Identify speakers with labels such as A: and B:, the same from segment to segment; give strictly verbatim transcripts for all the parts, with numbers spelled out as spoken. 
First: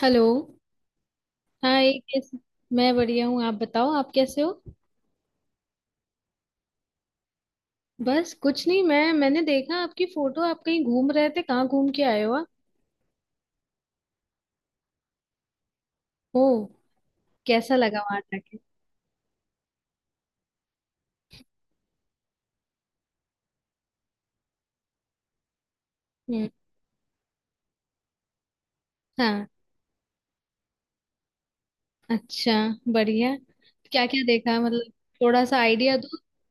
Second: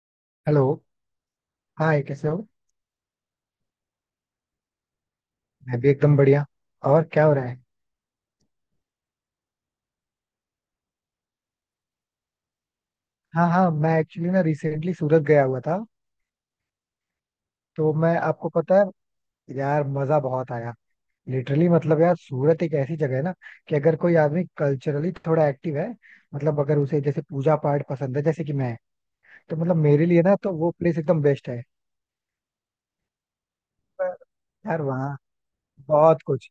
A: Hello.
B: Hello.
A: Hi
B: hi, कैसे
A: कैसे।
B: हो?
A: मैं बढ़िया हूँ, आप बताओ, आप कैसे हो।
B: मैं भी एकदम बढ़िया। और क्या हो रहा है?
A: बस कुछ नहीं, मैं मैंने देखा आपकी फोटो, आप कहीं घूम रहे थे, कहाँ घूम के आए हो आप?
B: हाँ हाँ, मैं एक्चुअली ना रिसेंटली सूरत गया हुआ था।
A: ओ। कैसा
B: तो
A: लगा
B: मैं
A: वहां
B: आपको
A: जाके?
B: पता है, यार मजा बहुत आया। लिटरली मतलब यार, सूरत एक ऐसी जगह है ना, कि अगर कोई आदमी कल्चरली थोड़ा एक्टिव है,
A: हम्म।
B: मतलब अगर उसे जैसे पूजा पाठ पसंद है, जैसे कि मैं,
A: हाँ।
B: तो मतलब मेरे लिए ना तो वो प्लेस एकदम बेस्ट है।
A: अच्छा। बढ़िया। क्या
B: पर
A: क्या देखा
B: यार
A: मतलब?
B: वहाँ
A: थोड़ा सा आइडिया दो।
B: बहुत कुछ।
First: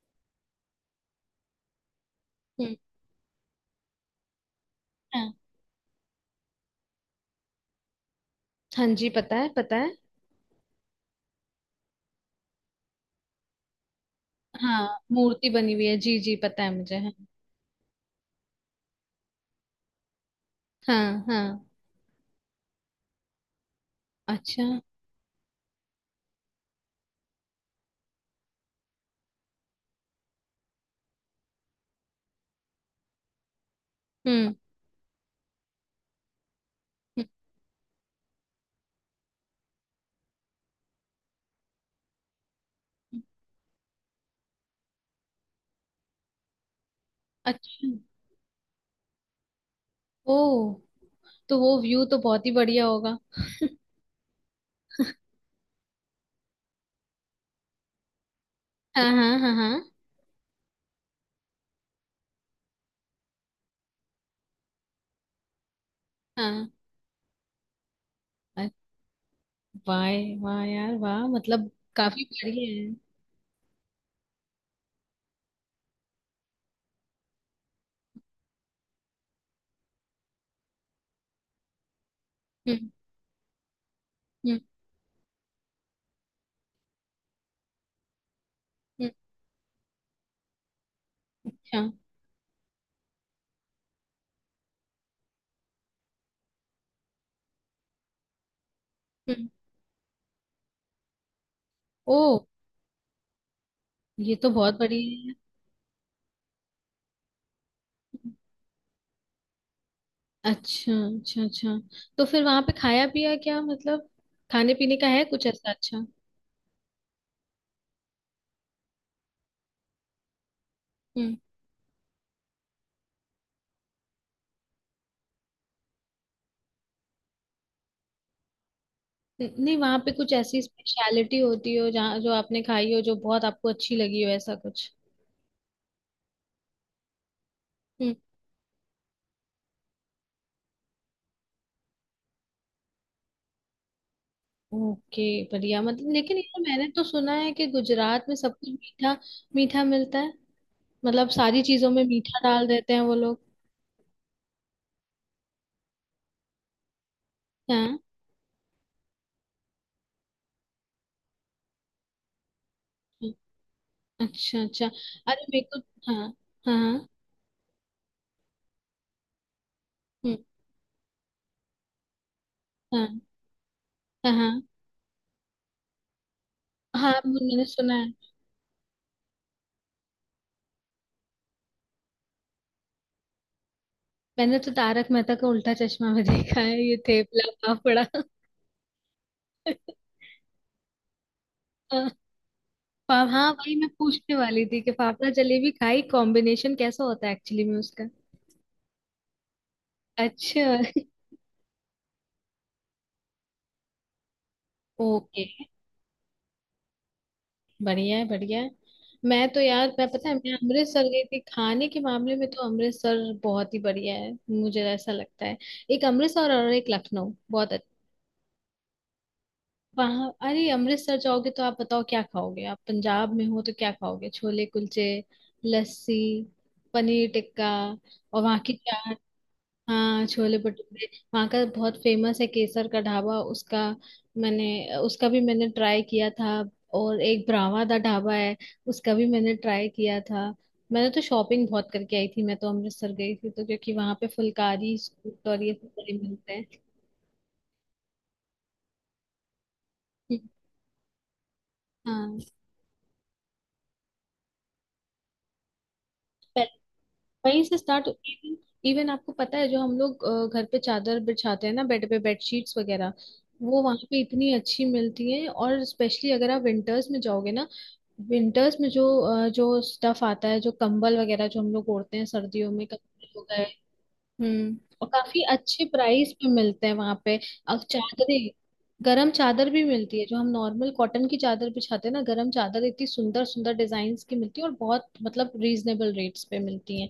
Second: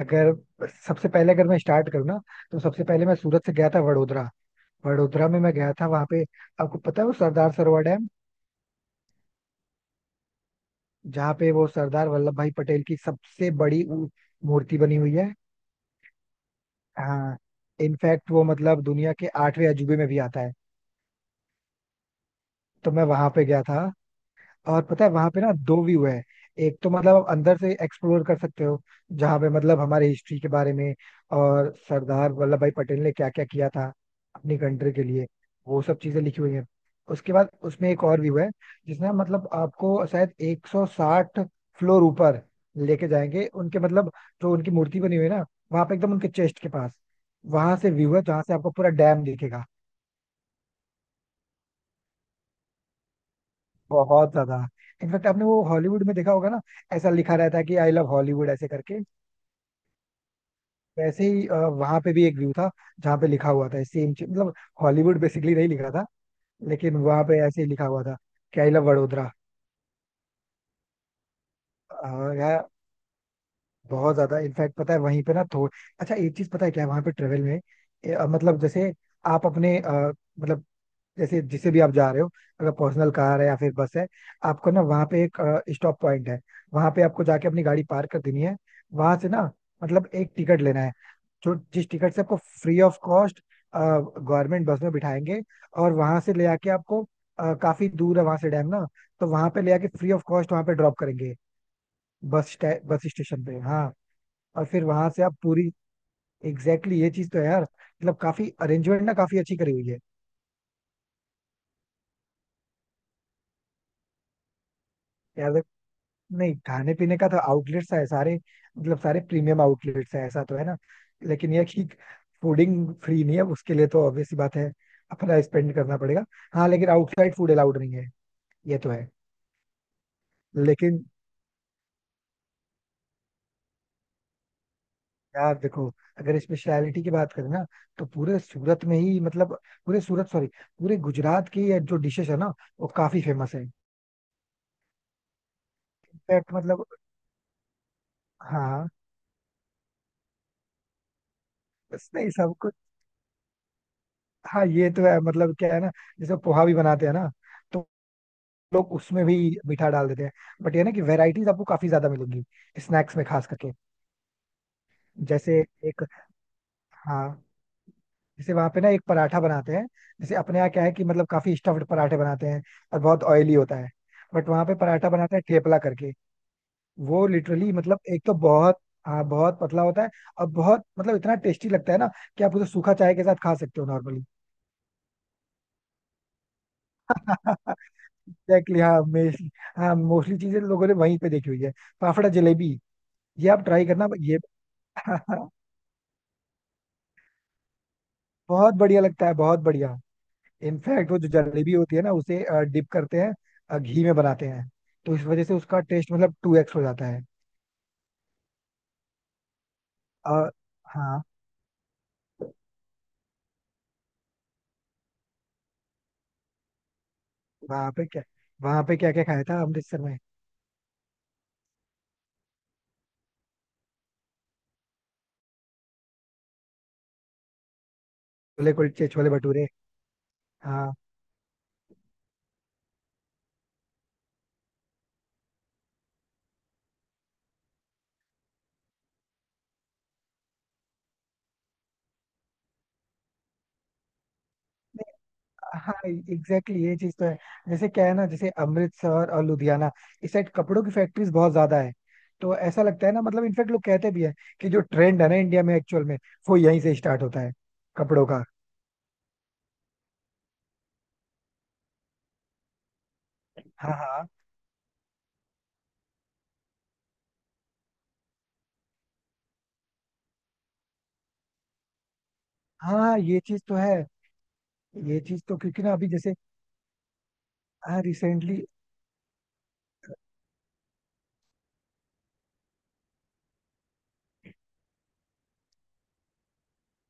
B: अगर सबसे पहले अगर मैं स्टार्ट करूँ ना, तो
A: हम्म।
B: सबसे पहले मैं सूरत से गया था वडोदरा। वडोदरा
A: हाँ
B: में मैं गया था, वहाँ पे आपको पता है वो सरदार सरोवर डैम,
A: हाँ जी, पता है पता है।
B: जहाँ पे वो सरदार वल्लभ भाई पटेल की सबसे बड़ी उ- मूर्ति बनी
A: हाँ
B: हुई है।
A: मूर्ति बनी हुई है, जी जी पता है मुझे, हाँ।
B: हाँ, इनफैक्ट वो मतलब दुनिया के आठवें अजूबे में भी आता है।
A: हाँ हाँ।
B: तो मैं वहां पे गया था।
A: अच्छा। हम्म।
B: और पता है वहां पे ना दो व्यू है। एक तो मतलब आप अंदर से एक्सप्लोर कर सकते हो, जहाँ पे मतलब हमारे हिस्ट्री के बारे में और सरदार वल्लभ भाई पटेल ने क्या क्या किया था अपनी कंट्री के लिए, वो सब चीजें लिखी हुई हैं।
A: हम्म।
B: उसके बाद उसमें एक और व्यू है, जिसमें मतलब आपको शायद एक सौ साठ फ्लोर ऊपर लेके जाएंगे। उनके मतलब जो उनकी मूर्ति बनी हुई है ना, वहां पे एकदम उनके चेस्ट के पास, वहां
A: अच्छा।
B: से व्यू है जहाँ से आपको पूरा डैम दिखेगा।
A: ओ। तो वो व्यू तो बहुत ही बढ़िया होगा।
B: बहुत ज्यादा। इनफैक्ट आपने वो हॉलीवुड में देखा होगा ना, ऐसा लिखा रहता है कि आई लव हॉलीवुड ऐसे करके,
A: हाँ हाँ हाँ हाँ।
B: वैसे ही अ, वहां पे भी एक व्यू था, जहाँ पे लिखा हुआ था सेम चीज, मतलब हॉलीवुड बेसिकली नहीं लिखा था,
A: हाँ।
B: लेकिन वहां पे ऐसे ही लिखा हुआ था कि
A: अरे।
B: I love Vadodara.
A: वाह। वाह यार वाह मतलब।
B: अ,
A: काफी बड़ी
B: यार
A: है।
B: बहुत ज्यादा। इनफैक्ट पता है वहीं पे ना थोड़ा अच्छा एक चीज पता है क्या है वहां पे ट्रेवल में, अ, मतलब जैसे आप अपने अ, मतलब जैसे जिसे भी आप जा रहे हो, अगर
A: हम्म।
B: पर्सनल कार है या फिर बस है,
A: हम्म।
B: आपको ना वहाँ पे एक स्टॉप पॉइंट है, वहाँ पे आपको जाके अपनी गाड़ी पार्क कर देनी है।
A: हम्म।
B: वहां से ना मतलब एक टिकट लेना है, जो
A: अच्छा।
B: जिस टिकट से आपको free of cost government bus में बिठाएंगे, और वहां से ले आके आपको, अ, काफी दूर है वहां से डैम ना, तो
A: हम्म।
B: वहां पे ले आके फ्री ऑफ कॉस्ट वहां पे ड्रॉप करेंगे,
A: ओ।
B: बस स्टे- बस स्टेशन पे। हाँ,
A: ये तो
B: और
A: बहुत
B: फिर
A: बड़ी
B: वहां से
A: है।
B: आप पूरी एग्जैक्टली exactly, ये चीज तो है यार, मतलब काफी अरेंजमेंट ना काफी अच्छी करी हुई है।
A: अच्छा अच्छा अच्छा। तो फिर वहां पे खाया पिया क्या मतलब? खाने पीने का है कुछ
B: यार
A: ऐसा अच्छा?
B: नहीं, खाने पीने का तो आउटलेट्स है सारे, मतलब सारे प्रीमियम आउटलेट्स है, ऐसा तो है ना।
A: हम्म।
B: लेकिन यह कि फूडिंग फ्री नहीं है, उसके लिए तो ऑब्वियस सी बात है, अपना स्पेंड करना पड़ेगा। हाँ, लेकिन आउटसाइड फूड अलाउड नहीं है, ये तो है।
A: न- नहीं वहां पे कुछ ऐसी
B: लेकिन
A: स्पेशलिटी होती हो जहाँ जो आपने खाई हो, जो बहुत आपको अच्छी लगी हो, ऐसा कुछ?
B: यार देखो, अगर स्पेशलिटी की बात करें ना, तो
A: हम्म।
B: पूरे सूरत में ही मतलब, पूरे सूरत सॉरी, पूरे गुजरात की ये जो डिशेस है ना, वो काफी फेमस है।
A: ओके। बढ़िया, मतलब लेकिन
B: इनफैक्ट
A: ये
B: मतलब,
A: मैंने तो सुना है कि गुजरात में सब कुछ
B: हाँ,
A: मीठा मीठा मिलता है। मतलब सारी चीजों में
B: बस नहीं
A: मीठा
B: सब
A: डाल
B: कुछ।
A: देते हैं वो लोग।
B: हाँ, ये तो है। मतलब क्या है ना, जैसे पोहा भी बनाते हैं ना, तो
A: हाँ।
B: लोग उसमें भी मीठा डाल देते हैं। बट ये ना कि वेराइटीज आपको काफी ज्यादा मिलेंगी, स्नैक्स में खास करके।
A: अच्छा अच्छा। अरे मेरे
B: जैसे
A: को।
B: एक,
A: हाँ। हाँ हाँ।
B: हाँ, जैसे वहां पे ना एक पराठा बनाते हैं। जैसे
A: हम्म।
B: अपने यहाँ क्या है कि मतलब काफी स्टफ्ड पराठे बनाते हैं और
A: हाँ
B: बहुत ऑयली होता है, बट
A: हाँ।
B: वहां पे पराठा बनाते हैं ठेपला करके।
A: हाँ
B: वो
A: वो मैंने
B: लिटरली
A: सुना
B: मतलब
A: है।
B: एक तो बहुत, हाँ बहुत पतला होता है, और बहुत मतलब इतना टेस्टी लगता है ना, कि आप उसे सूखा चाय के साथ खा सकते हो नॉर्मली।
A: मैंने तो तारक मेहता का उल्टा चश्मा में देखा है, ये थेपला फाफड़ा।
B: एग्जैक्टली हाँ मेरी, हाँ, मोस्टली चीजें लोगों ने वहीं पे देखी हुई है।
A: हाँ।
B: फाफड़ा जलेबी,
A: पा- हाँ,
B: ये आप
A: वही
B: ट्राई
A: मैं
B: करना
A: पूछने
B: ये
A: वाली थी कि फाफड़ा जलेबी खाई, कॉम्बिनेशन कैसा होता है एक्चुअली में उसका?
B: बहुत बढ़िया लगता है बहुत बढ़िया।
A: अच्छा।
B: इनफैक्ट वो जो जलेबी होती है ना, उसे डिप करते हैं अ, घी में बनाते हैं, तो इस वजह
A: ओके।
B: से उसका टेस्ट मतलब टू एक्स हो जाता है।
A: बढ़िया है बढ़िया है। मैं तो यार मैं पता है
B: और
A: मैं अमृतसर
B: हाँ,
A: गई थी, खाने के मामले में तो अमृतसर बहुत ही बढ़िया है, मुझे ऐसा लगता है। एक अमृतसर और एक लखनऊ बहुत।
B: वहाँ पे क्या, वहाँ पे क्या क्या खाया था अमृतसर में?
A: वहां अरे अमृतसर जाओगे तो आप बताओ क्या खाओगे, आप पंजाब में हो तो क्या खाओगे, छोले कुलचे। लस्सी। पनीर टिक्का। और वहाँ की
B: छोले कुलचे,
A: चाट।
B: छोले भटूरे।
A: हाँ छोले
B: हाँ,
A: भटूरे। वहाँ का बहुत फेमस है केसर का ढाबा उसका। मैंने उसका भी मैंने ट्राई किया था। और एक ब्रावा दा ढाबा है। उसका भी मैंने ट्राई किया था। मैंने तो शॉपिंग बहुत करके आई थी, मैं तो अमृतसर गई थी, तो क्योंकि वहां पे फुलकारी
B: नहीं,
A: सूट और ये सब
B: हाँ
A: बड़े मिलते हैं।
B: एग्जैक्टली ये चीज तो है। जैसे क्या है ना, जैसे अमृतसर और लुधियाना, इस साइड कपड़ों की फैक्ट्रीज बहुत ज्यादा है।
A: हाँ।
B: तो ऐसा लगता है ना, मतलब इनफैक्ट लोग कहते भी हैं कि जो ट्रेंड है ना इंडिया में, एक्चुअल में वो यहीं से स्टार्ट होता है,
A: वहीं से स्टार्ट,
B: कपड़ों का।
A: इवन इवन आपको पता है जो हम लोग अ, घर पे चादर बिछाते हैं ना, बेड पे, बेड शीट्स वगैरह। वो
B: हाँ
A: वहां पे
B: हाँ
A: इतनी अच्छी मिलती है और स्पेशली अगर आप विंटर्स में जाओगे ना। विंटर्स में जो अ, जो स्टफ आता है, जो कंबल वगैरह जो हम लोग ओढ़ते हैं सर्दियों में,
B: हाँ,
A: कंबल
B: ये
A: हो
B: चीज
A: गए।
B: तो है।
A: हम्म। और
B: ये
A: काफी
B: चीज तो क्योंकि
A: अच्छे
B: ना अभी
A: प्राइस
B: जैसे,
A: पे मिलते हैं वहां पे। अब
B: हाँ
A: चादरें।
B: रिसेंटली।
A: गरम चादर भी मिलती है, जो हम नॉर्मल कॉटन की चादर बिछाते हैं ना, गरम चादर इतनी सुंदर सुंदर डिजाइन की मिलती है और बहुत मतलब रीजनेबल रेट्स पे मिलती है।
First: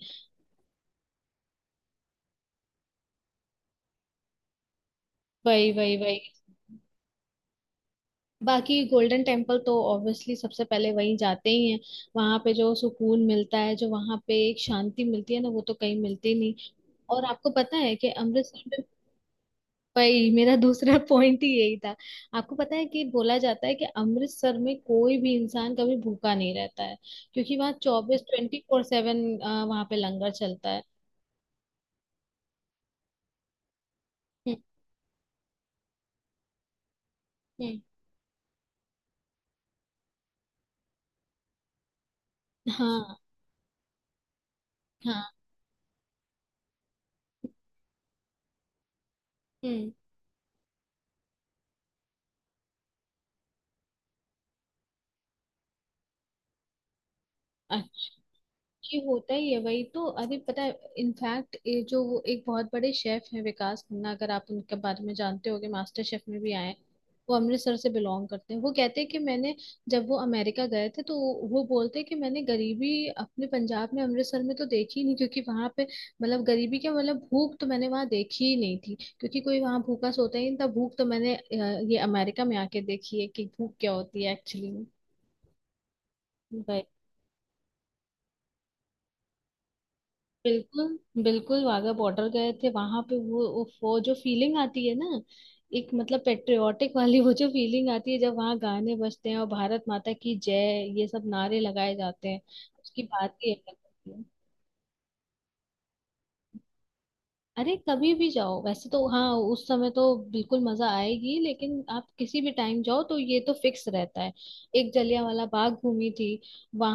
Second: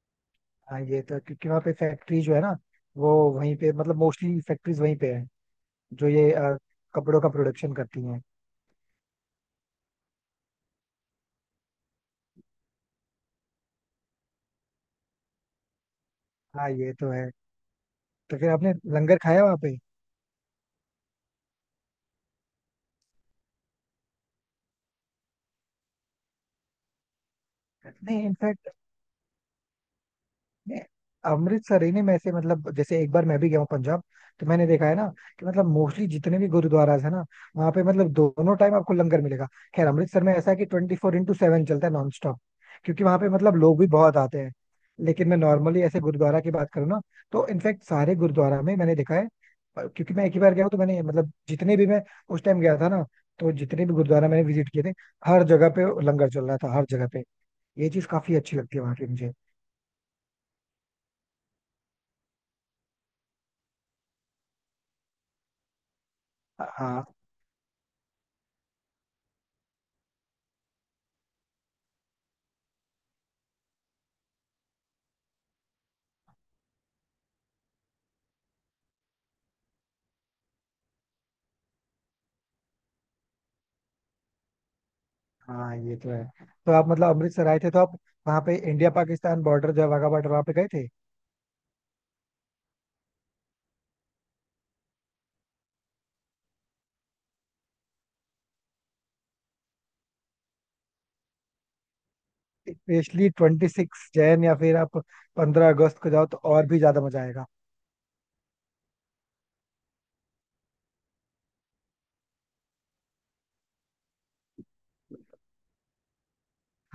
B: हाँ ये तो क्योंकि वहाँ पे फैक्ट्री जो है ना, वो वहीं पे मतलब, मोस्टली फैक्ट्रीज वहीं पे है,
A: वही वही
B: जो
A: वही।
B: ये अ, कपड़ों का प्रोडक्शन करती हैं।
A: बाकी गोल्डन टेम्पल तो ऑब्वियसली सबसे पहले वहीं जाते ही हैं। वहां पे जो सुकून मिलता है, जो वहां पे एक शांति मिलती है ना, वो तो कहीं मिलती नहीं।
B: हाँ ये तो
A: और
B: है।
A: आपको पता है कि
B: तो फिर
A: अमृतसर
B: आपने
A: में।
B: लंगर खाया वहाँ पे?
A: भाई मेरा दूसरा पॉइंट ही यही था। आपको पता है कि बोला जाता है कि अमृतसर में कोई भी इंसान कभी भूखा नहीं रहता है। क्योंकि वहाँ चौबीस
B: नहीं,
A: ट्वेंटी
B: इनफैक्ट
A: फोर सेवन वहां पे लंगर चलता
B: नहीं,
A: है।
B: अमृतसर ही नहीं, मैं ऐसे मतलब जैसे एक बार मैं भी गया हूँ पंजाब, तो
A: हम्म।
B: मैंने देखा है ना कि मतलब मोस्टली जितने भी गुरुद्वाराज है ना, वहाँ
A: हम्म।
B: पे मतलब दोनों टाइम आपको लंगर मिलेगा। खैर अमृतसर में ऐसा है कि ट्वेंटी फोर इंटू सेवन चलता है नॉन स्टॉप, क्योंकि
A: हाँ।
B: वहाँ पे मतलब लोग भी बहुत आते हैं।
A: हाँ।
B: लेकिन मैं नॉर्मली ऐसे गुरुद्वारा की बात करूँ ना, तो इनफैक्ट सारे गुरुद्वारा में मैंने देखा है, अ,
A: हम्म।
B: क्योंकि मैं एक ही बार गया हूँ, तो मैंने मतलब जितने भी मैं उस टाइम गया था ना, तो जितने भी गुरुद्वारा मैंने विजिट किए थे, हर जगह पे लंगर चल रहा था, हर जगह पे। ये चीज काफी अच्छी लगती है वहाँ
A: ये
B: की मुझे।
A: होता ही है, वही तो, अरे पता है। इनफैक्ट ये जो वो एक बहुत बड़े शेफ हैं विकास खन्ना, अगर आप उनके बारे में जानते होगे, मास्टर शेफ में भी आए हैं।
B: हाँ
A: वो अमृतसर से बिलोंग करते हैं, वो कहते हैं कि मैंने। जब वो अमेरिका गए थे तो। वो बोलते हैं कि मैंने गरीबी अपने पंजाब में अमृतसर में तो देखी ही नहीं, क्योंकि वहां पे। मतलब गरीबी क्या, मतलब भूख तो मैंने वहां देखी ही नहीं थी, क्योंकि कोई वहां भूखा सोता ही नहीं था, भूख तो मैंने अ, ये अमेरिका में आके देखी है कि भूख क्या होती है एक्चुअली
B: हाँ ये तो है। तो
A: में।
B: आप मतलब अमृतसर आए थे, तो आप वहाँ पे इंडिया पाकिस्तान बॉर्डर जो है, वाघा बॉर्डर, वहाँ पे गए थे?
A: बिल्कुल बिल्कुल वाघा बॉर्डर गए थे वहां पे, वो उफ, वो जो फीलिंग आती है ना। एक मतलब पेट्रियोटिक वाली, वो जो फीलिंग आती है जब वहाँ गाने बजते हैं और भारत माता की जय ये सब नारे लगाए जाते हैं। उसकी
B: स्पेशली
A: बात ही
B: ट्वेंटी
A: अलग
B: सिक्स
A: होती है।
B: जैन या फिर आप पंद्रह अगस्त को जाओ, तो और भी ज्यादा मजा आएगा।
A: अरे कभी भी जाओ वैसे तो, हाँ। उस समय तो। बिल्कुल मजा आएगी लेकिन आप किसी भी टाइम जाओ तो ये तो फिक्स रहता है। एक जलियांवाला बाग घूमी थी।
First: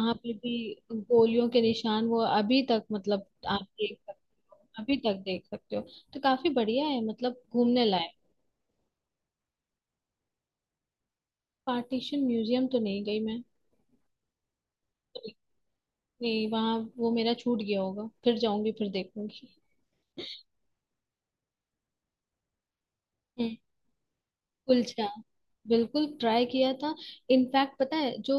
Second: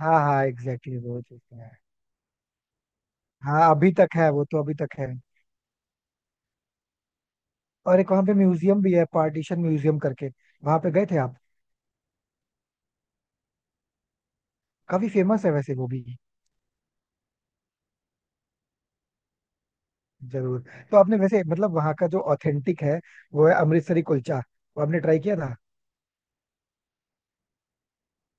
B: हाँ
A: पे
B: हाँ
A: भी।
B: एग्जैक्टली, वो चीज
A: गोलियों
B: तो
A: के
B: है।
A: निशान वो अभी तक मतलब आप
B: हाँ, अभी
A: देख
B: तक है
A: सकते
B: वो, तो अभी
A: हो, अभी
B: तक है।
A: तक देख सकते हो। तो काफी बढ़िया है मतलब, घूमने
B: और एक
A: लायक।
B: वहाँ पे म्यूजियम भी है, पार्टीशन म्यूजियम करके, वहाँ पे गए थे आप?
A: पार्टीशन म्यूजियम तो नहीं गई मैं।
B: काफी फेमस है वैसे वो भी।
A: नहीं वहाँ वो मेरा छूट गया होगा, फिर जाऊंगी, फिर देखूंगी।
B: जरूर। तो आपने वैसे मतलब वहाँ का जो ऑथेंटिक है, वो है अमृतसरी कुलचा, वो आपने
A: कुलचा।
B: ट्राई किया था?
A: बिल्कुल ट्राई किया था। इनफैक्ट पता है जो,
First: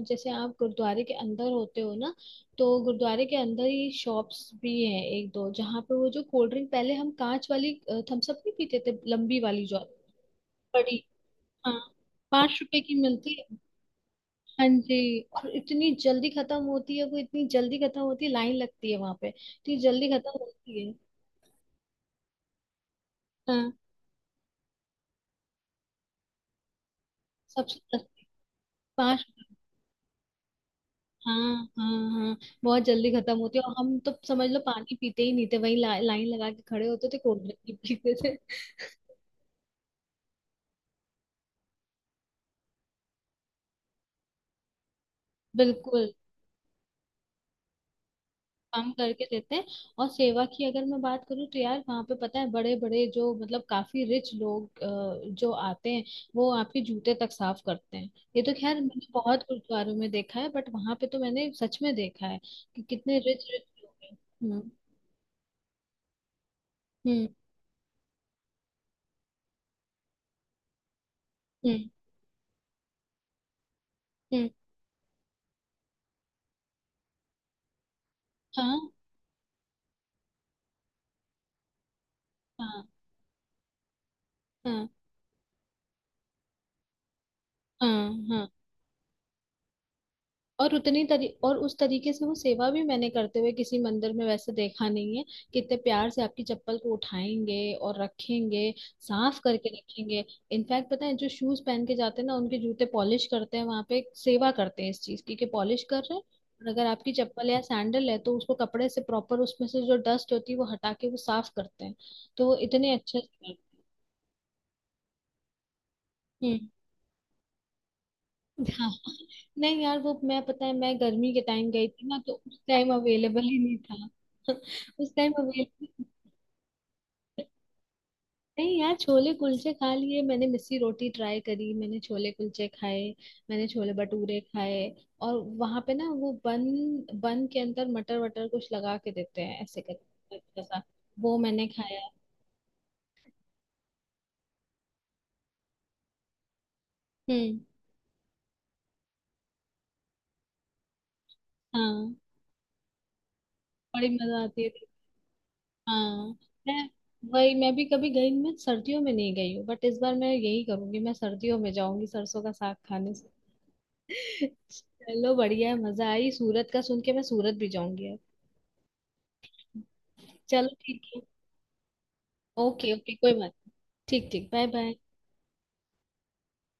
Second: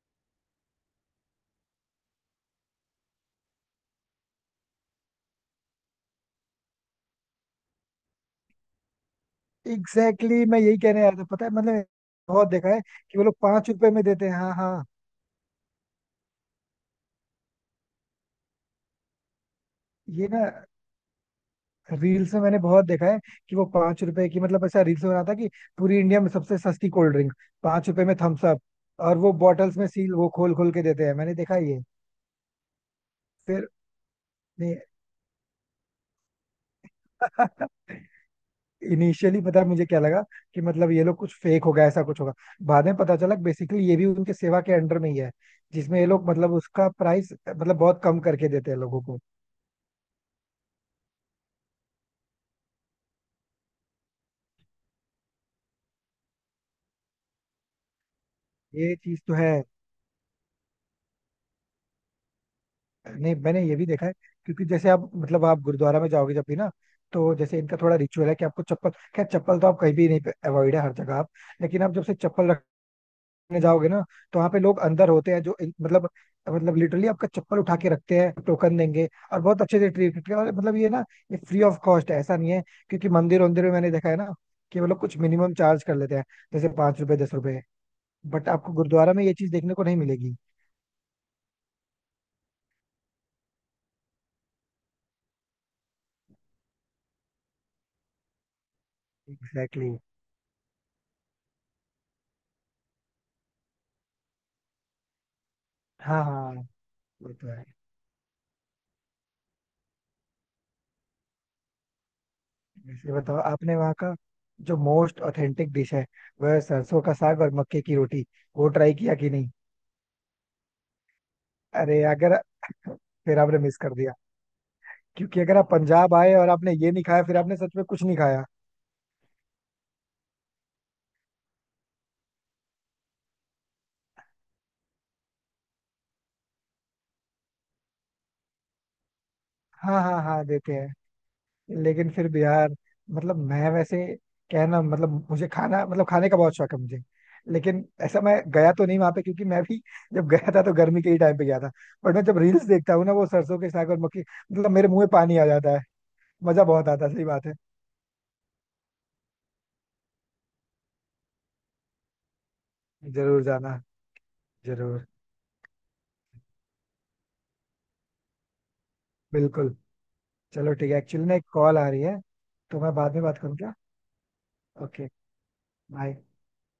A: अ, जैसे आप गुरुद्वारे के अंदर होते हो ना। तो गुरुद्वारे के अंदर ही शॉप्स भी हैं एक दो, जहाँ पे वो जो कोल्ड ड्रिंक, पहले हम कांच वाली। थम्स अप नहीं पीते थे, लंबी वाली जो।
B: एग्जैक्टली exactly, मैं यही कहने
A: बड़ी।
B: आया था, पता है
A: हाँ।
B: मतलब बहुत
A: पांच
B: देखा है
A: रुपए की
B: कि वो
A: मिलती
B: लोग
A: है।
B: पांच रुपए में देते हैं। हाँ
A: हाँ
B: हाँ,
A: जी, और इतनी जल्दी खत्म होती है, वो इतनी जल्दी खत्म होती है, लाइन लगती है वहां पे, इतनी जल्दी
B: ये
A: खत्म
B: ना
A: होती है।
B: रील्स में मैंने बहुत देखा है कि वो
A: हाँ।
B: पांच रुपए की, मतलब ऐसा रील्स बना था कि पूरी इंडिया में सबसे सस्ती कोल्ड ड्रिंक
A: सबसे
B: पांच रुपए में,
A: सस्ती।
B: Thums Up. और
A: पांच।
B: वो बॉटल्स में सील वो खोल खोल के देते हैं, मैंने
A: हाँ
B: देखा ये।
A: हाँ हाँ। बहुत जल्दी खत्म होती है,
B: फिर
A: और हम तो समझ लो
B: नहीं
A: पानी पीते ही नहीं थे, वही ला, लाइन लगा के खड़े होते थे, कोल्ड ड्रिंक ही पीते थे।
B: इनिशियली पता है मुझे क्या लगा, कि मतलब ये लोग कुछ फेक होगा, ऐसा कुछ होगा। बाद में पता चला बेसिकली ये भी उनके सेवा के अंडर में ही है, जिसमें ये
A: बिल्कुल।
B: लोग मतलब उसका प्राइस मतलब बहुत कम करके देते हैं
A: कम
B: लोगों को।
A: करके देते हैं। और सेवा की अगर मैं बात करूँ तो यार, वहाँ पे पता है बड़े बड़े जो मतलब काफी रिच लोग अ, जो आते हैं। वो आपके जूते तक साफ करते हैं। ये तो खैर
B: ये
A: मैंने
B: चीज तो
A: बहुत
B: है।
A: गुरुद्वारों में देखा है, बट वहां पे तो मैंने सच में देखा है। कि कितने
B: नहीं,
A: रिच
B: मैंने
A: रिच
B: ये भी
A: लोग
B: देखा है,
A: हैं।
B: क्योंकि
A: हम्म।
B: जैसे आप मतलब आप गुरुद्वारा में जाओगे जब भी ना,
A: हम्म।
B: तो जैसे इनका थोड़ा रिचुअल है कि आपको चप्पल, खैर चप्पल तो आप कहीं भी नहीं, अवॉइड है हर जगह आप, लेकिन
A: हम्म।
B: आप जब से चप्पल रखने जाओगे ना, तो
A: हम्म।
B: वहाँ पे लोग अंदर होते हैं जो इन- मतलब, मतलब लिटरली आपका चप्पल उठा के रखते हैं, टोकन
A: हाँ
B: देंगे, और बहुत अच्छे से ट्रीट करते हैं, और मतलब ये ना, ये फ्री ऑफ कॉस्ट है ऐसा नहीं है।
A: हाँ
B: क्योंकि मंदिर वंदिर में मैंने देखा है ना कि वो
A: हाँ
B: लोग कुछ मिनिमम चार्ज कर लेते हैं, जैसे पाँच रुपए, दस रुपए,
A: हाँ
B: बट
A: हाँ।
B: आपको गुरुद्वारा में ये चीज देखने को नहीं मिलेगी।
A: और उतनी तरी और उस तरीके से वो सेवा भी मैंने करते हुए किसी मंदिर में वैसे देखा नहीं है। कितने प्यार से आपकी चप्पल को उठाएंगे। और रखेंगे। साफ करके
B: एग्जैक्टली exactly।
A: रखेंगे। इनफैक्ट पता है, जो शूज पहन के जाते हैं ना उनके जूते पॉलिश करते हैं वहां पे, सेवा करते हैं इस चीज की कि पॉलिश कर रहे हैं।
B: हाँ हाँ,
A: और अगर आपकी
B: वो तो
A: चप्पल या
B: है।
A: सैंडल है तो उसको कपड़े से प्रॉपर उसमें से जो डस्ट होती है वो हटा के वो साफ करते हैं। तो वो इतने
B: वैसे
A: अच्छे से
B: बताओ
A: करते
B: आपने वहाँ का जो मोस्ट ऑथेंटिक डिश है,
A: हैं।
B: वह सरसों का साग और मक्के की रोटी, वो
A: हाँ।
B: ट्राई किया कि नहीं?
A: नहीं यार, वो मैं पता है मैं गर्मी के टाइम गई
B: अरे
A: थी ना तो
B: अगर
A: उस टाइम
B: फिर
A: अवेलेबल ही
B: आपने मिस
A: नहीं
B: कर दिया,
A: था। उस टाइम
B: क्योंकि अगर आप
A: अवेलेबल।
B: पंजाब आए और आपने ये नहीं खाया, फिर आपने सच में कुछ नहीं खाया।
A: नहीं यार, छोले कुलचे खा लिए मैंने, मिस्सी रोटी ट्राई करी मैंने, छोले कुलचे खाए। मैंने छोले भटूरे खाए। और। वहां पे ना वो बन बन के अंदर मटर वटर कुछ लगा के देते हैं ऐसे
B: हाँ हाँ
A: करके,
B: हाँ
A: अच्छा
B: देते
A: सा।
B: हैं।
A: वो मैंने खाया।
B: लेकिन फिर भी यार, मतलब मैं वैसे कहना, मतलब मुझे खाना मतलब खाने का बहुत शौक है मुझे,
A: हम्म।
B: लेकिन ऐसा मैं गया तो नहीं वहां पे, क्योंकि मैं भी जब गया था तो गर्मी के ही टाइम पे गया था।
A: हाँ।
B: बट मैं जब रील्स देखता हूँ ना वो सरसों के साग और
A: बड़ी
B: मक्की,
A: मजा आती है।
B: मतलब मेरे मुंह में पानी आ जाता है।
A: हाँ।
B: मजा
A: मैं।
B: बहुत आता, सही बात है।
A: वही मैं भी कभी गई, मैं सर्दियों में नहीं गई हूँ बट इस बार मैं यही करूंगी, मैं सर्दियों में जाऊंगी सरसों का साग खाने से।
B: जरूर जाना, जरूर।
A: चलो बढ़िया है, मजा आई सूरत का सुन के, मैं सूरत भी जाऊंगी अब।
B: बिल्कुल। चलो
A: चलो
B: ठीक है,
A: ठीक है।
B: एक्चुअली ना एक कॉल आ रही है, तो
A: ओके
B: मैं
A: ओके
B: बाद में
A: कोई
B: बात
A: बात
B: करूँ
A: नहीं।
B: क्या?
A: ठीक ठीक बाय बाय।
B: Okay, bye.